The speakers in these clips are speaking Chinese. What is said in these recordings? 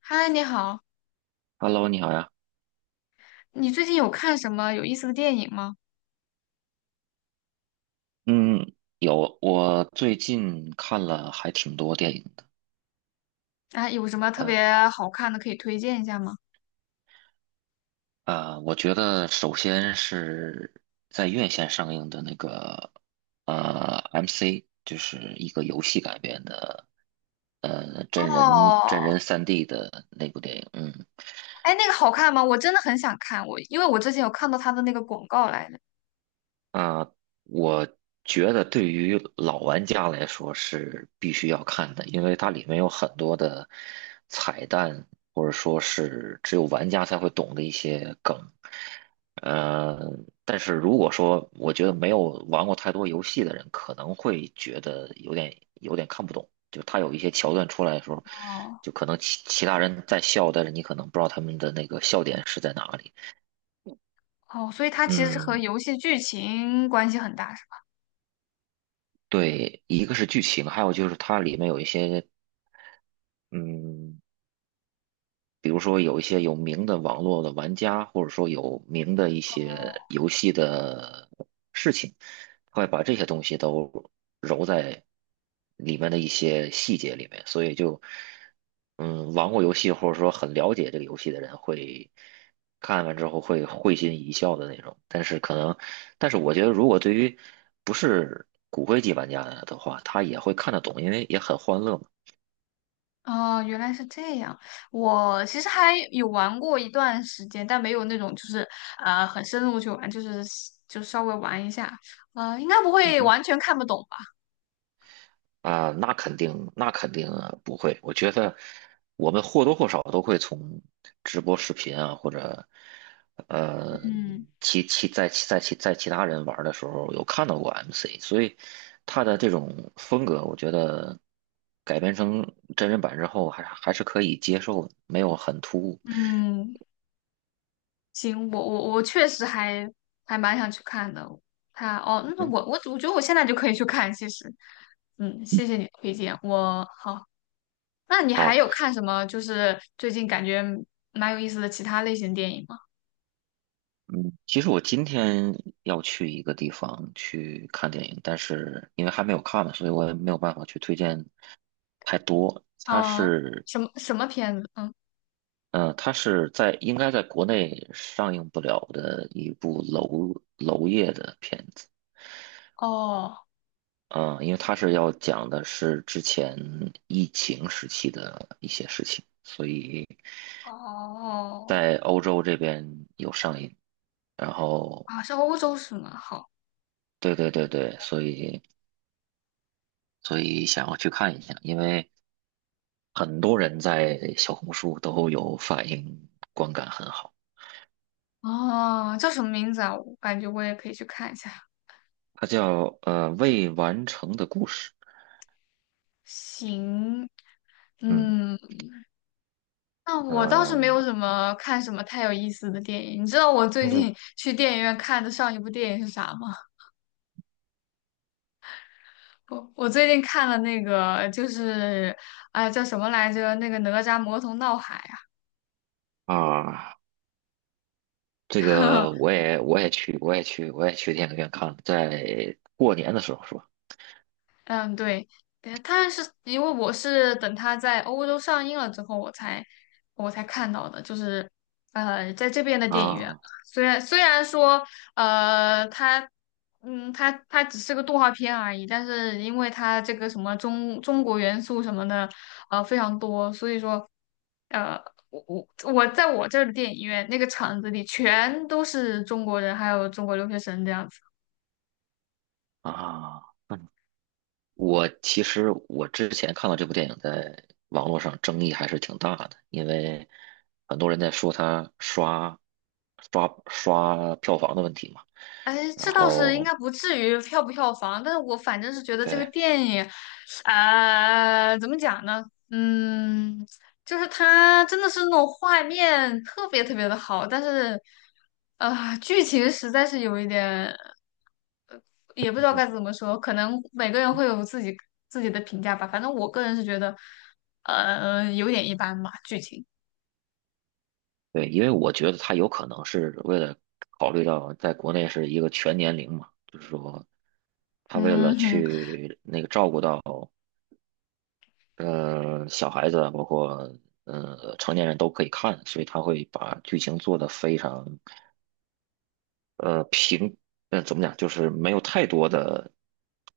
嗨，你好，Hello，你好呀。你最近有看什么有意思的电影吗？嗯，有，我最近看了还挺多电影的。啊，有什么特嗯别好看的可以推荐一下吗？我觉得首先是在院线上映的那个MC，就是一个游戏改编的真人真哦，人3D 的那部电影。嗯，哎，那个好看吗？我真的很想看，我因为我之前有看到他的那个广告来的。啊，我觉得对于老玩家来说是必须要看的，因为它里面有很多的彩蛋，或者说是只有玩家才会懂的一些梗。呃，但是如果说我觉得没有玩过太多游戏的人，可能会觉得有点看不懂，就他有一些桥段出来的时候，哦就可能其他人在笑，但是你可能不知道他们的那个笑点是在哪里。哦，所以它其实是和嗯，游戏剧情关系很大，是吧？对，一个是剧情，还有就是它里面有一些嗯比如说有一些有名的网络的玩家，或者说有名的一些游戏的事情，他会把这些东西都揉在里面的一些细节里面，所以就，玩过游戏或者说很了解这个游戏的人会看完之后会会心一笑的那种。但是我觉得如果对于不是骨灰级玩家的话，他也会看得懂，因为也很欢乐嘛。哦，原来是这样。我其实还有玩过一段时间，但没有那种就是很深入去玩，就是稍微玩一下，应该不嗯会哼。完全看不懂吧？啊，那肯定，那肯定不会。我觉得我们或多或少都会从直播视频啊，或者呃，嗯其其在其在其在其他人玩的时候有看到过 MC，所以他的这种风格，我觉得改编成真人版之后还是可以接受的，没有很突兀。嗯，行，我确实还蛮想去看的。哦，那嗯，我觉得我现在就可以去看，其实，谢谢你的推荐。我好，那你还好。有看什么？就是最近感觉蛮有意思的其他类型电影吗？嗯，其实我今天要去一个地方去看电影，但是因为还没有看嘛，所以我也没有办法去推荐太多。它啊、是，什么什么片子？嗯，嗯，它是在应该在国内上映不了的一部娄烨的片子，哦嗯、因为它是要讲的是之前疫情时期的一些事情，所以哦在欧洲这边有上映。然后，啊，是欧洲是吗？好对对对对，所以想要去看一下，因为。很多人在小红书都有反映，观感很好。哦，叫什么名字啊？我感觉我也可以去看一下。它叫未完成的故事，行，嗯嗯，那我倒是没呃有什么看什么太有意思的电影。你知道我最嗯，近 去电影院看的上一部电影是啥吗？我最近看了那个，就是哎叫什么来着？那个哪吒魔童闹海啊，啊，这个 我也去电影院看了，在过年的时候是吧？嗯，对，对但是因为我是等它在欧洲上映了之后，我才看到的，就是在这边的电影院嘛。啊虽然说它它只是个动画片而已，但是因为它这个什么中国元素什么的，非常多，所以说呃，我在我这儿的电影院那个场子里全都是中国人，还有中国留学生这样。子。啊，嗯我其实之前看到这部电影在网络上争议还是挺大的，因为很多人在说它刷票房的问题嘛。哎，然这倒是应后该不至于票不票房，但是我反正是觉得这个对电影，怎么讲呢？嗯，就是它真的是那种画面特别特别的好，但是，啊、剧情实在是有一点，也不知道该怎么说，可能每个人会有自己的评价吧。反正我个人是觉得，有点一般吧，剧情。对，因为我觉得他有可能是为了考虑到在国内是一个全年龄嘛，就是说他为了嗯哼。去那个照顾到小孩子啊，包括成年人都可以看，所以他会把剧情做得非常平，怎么讲，就是没有太多的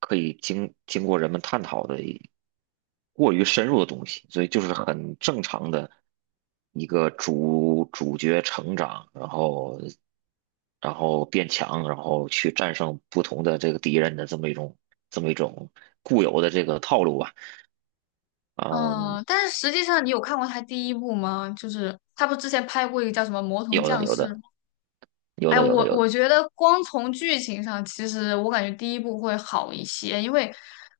可以经过人们探讨的过于深入的东西，所以就是很正常的一个主角成长，然后变强，然后去战胜不同的这个敌人的这么一种固有的这个套路吧，嗯，嗯，但是实际上，你有看过他第一部吗？就是他不之前拍过一个叫什么《魔童有的降有世》的有哎，的有我的有我的，觉得光从剧情上，其实我感觉第一部会好一些，因为，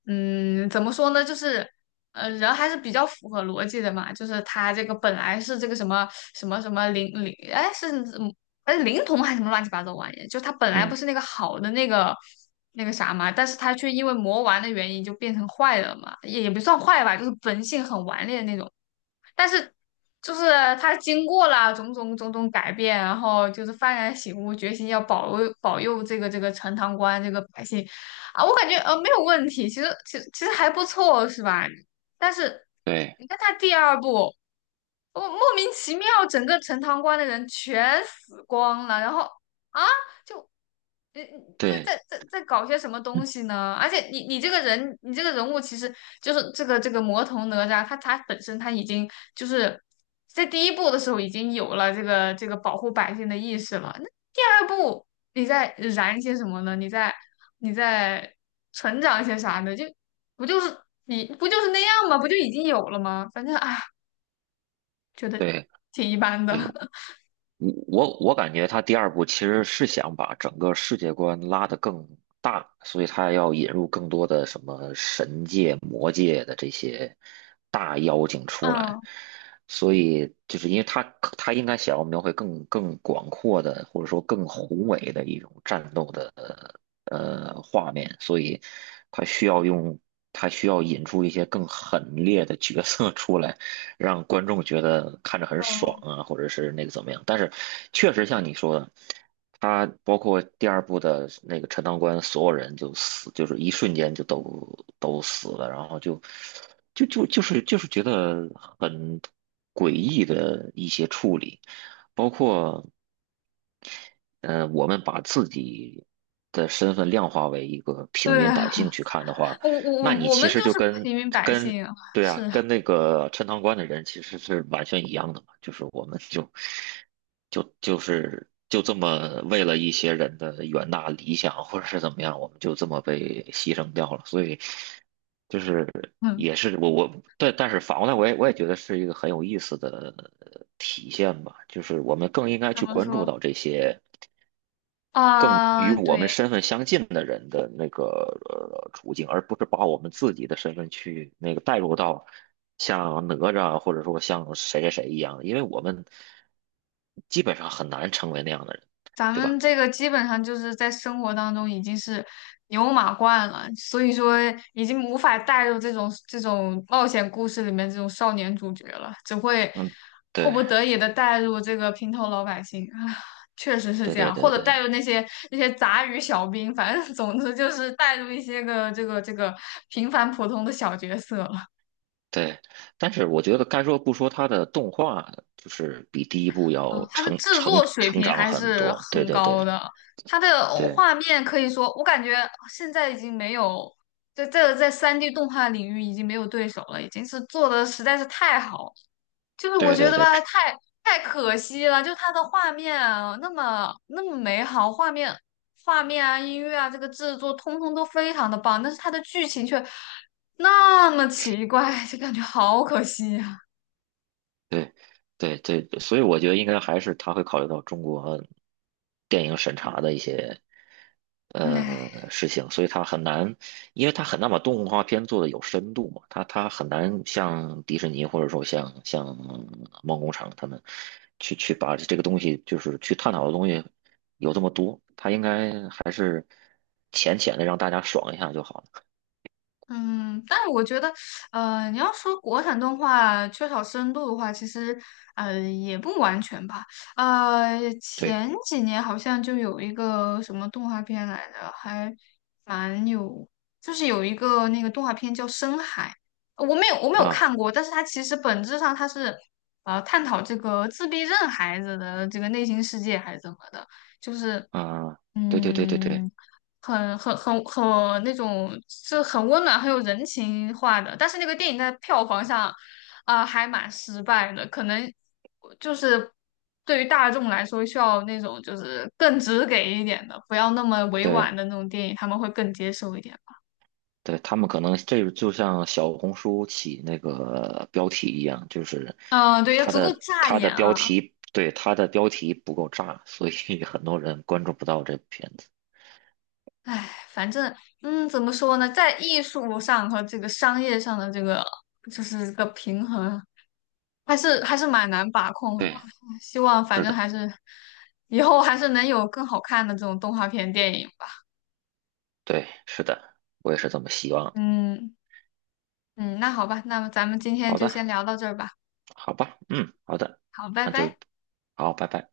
怎么说呢，就是，人还是比较符合逻辑的嘛，就是他这个本来是这个什么灵灵，哎，是嗯哎灵童还是什么乱七八糟玩意，就他本来不嗯，是那个好的那个啥嘛，但是他却因为魔丸的原因就变成坏了嘛，也不算坏吧，就是本性很顽劣的那种。但是就是他经过了种种改变，然后就是幡然醒悟，决心要保佑这个陈塘关这个百姓啊，我感觉没有问题，其实还不错，是吧？但是对你看他第二部。我莫名其妙，整个陈塘关的人全死光了，然后啊，就你在对在在在搞些什么东西呢？而且你这个人，你这个人物其实就是这个魔童哪吒，他本身他已经就是在第一部的时候已经有了这个保护百姓的意识了。那第二部你在燃些什么呢？你在成长一些啥呢？就不就是你不就是那样吗？不就已经有了吗？反正啊，觉得对。挺一般的。我感觉他第二部其实是想把整个世界观拉得更大，所以他要引入更多的什么神界、魔界的这些大妖精出来，嗯，所以就是因为他应该想要描绘更广阔的，或者说更宏伟的一种战斗的画面，所以他需要用他需要引出一些更狠烈的角色出来。让观众觉得看着是很吧？爽啊，或者是那个怎么样。但是确实像你说的，他包括第二部的那个陈塘关，所有人就死，就是一瞬间就都死了，然后就是觉得很诡异的一些处理，包括。我们把自己的身份量化为一个平对民啊，百姓去看的话，那你我们其就实就是平民百跟姓啊，对啊，是。跟那个陈塘关的人其实是完全一样的嘛，就是我们就这么为了一些人的远大理想或者是怎么样，我们就这么被牺牲掉了，所以就是嗯，也是我对，但是反过来我也觉得是一个很有意思的体现吧，就是我们更应该怎去么关注说到这些。更与啊？我对，们身份相近的人的那个处境，而不是把我们自己的身份去那个带入到像哪吒啊或者说像谁谁谁一样，因为我们基本上很难成为那样的人，咱对吧？们这个基本上就是在生活当中已经是牛马惯了，所以说已经无法带入这种冒险故事里面这种少年主角了，只会嗯，迫对不得已的带入这个平头老百姓啊，确实是对这对样，或对者对带入那些杂鱼小兵，反正总之就是带入一些个这个平凡普通的小角色。对。但是我觉得该说不说，他的动画就是比第一部嗯，要它的制作水成平长还很是多。对很对高对的，它的对画面可以说，我感觉现在已经没有，在三 d 动画领域已经没有对手了，已经是做的实在是太好了就是我对觉对得对，吧，太可惜了，就它的画面啊，那么那么美好，画面啊，音乐啊，这个制作通通都非常的棒，但是它的剧情却那么奇怪，就感觉好可惜呀、啊，对，对，对，所以我觉得应该还是他会考虑到中国电影审查的一些唉事情，所以他很难，因为他很难把动画片做的有深度嘛，他很难像迪士尼或者说像梦工厂他们去把这个东西就是去探讨的东西有这么多，他应该还是浅浅的让大家爽一下就好了。嗯，但是我觉得，你要说国产动画缺少深度的话，其实，也不完全吧。对前几年好像就有一个什么动画片来着，还蛮有，就是有一个那个动画片叫《深海》，我没有啊看过，但是它其实本质上它是，探讨这个自闭症孩子的这个内心世界还是怎么的，就是，啊，对对对对对嗯。很那种，是很温暖、很有人情化的。但是那个电影在票房上，啊、还蛮失败的。可能就是对于大众来说，需要那种就是更直给一点的，不要那么委婉对。的那种电影，他们会更接受一点。对，他们可能这个就像小红书起那个标题一样，就是嗯、对，要足够扎它的眼标啊！题，对，它的标题不够炸，所以 很多人关注不到这部片子。唉，反正，怎么说呢，在艺术上和这个商业上的这个，就是这个平衡还是蛮难把控的吧。对，希望反是正的，还是以后还是能有更好看的这种动画片电影吧。对，是的，我也是这么希望的。嗯嗯，那好吧，那么咱们今天好就先的，聊到这儿吧。好吧，嗯，好的，好，拜那就拜。好，拜拜。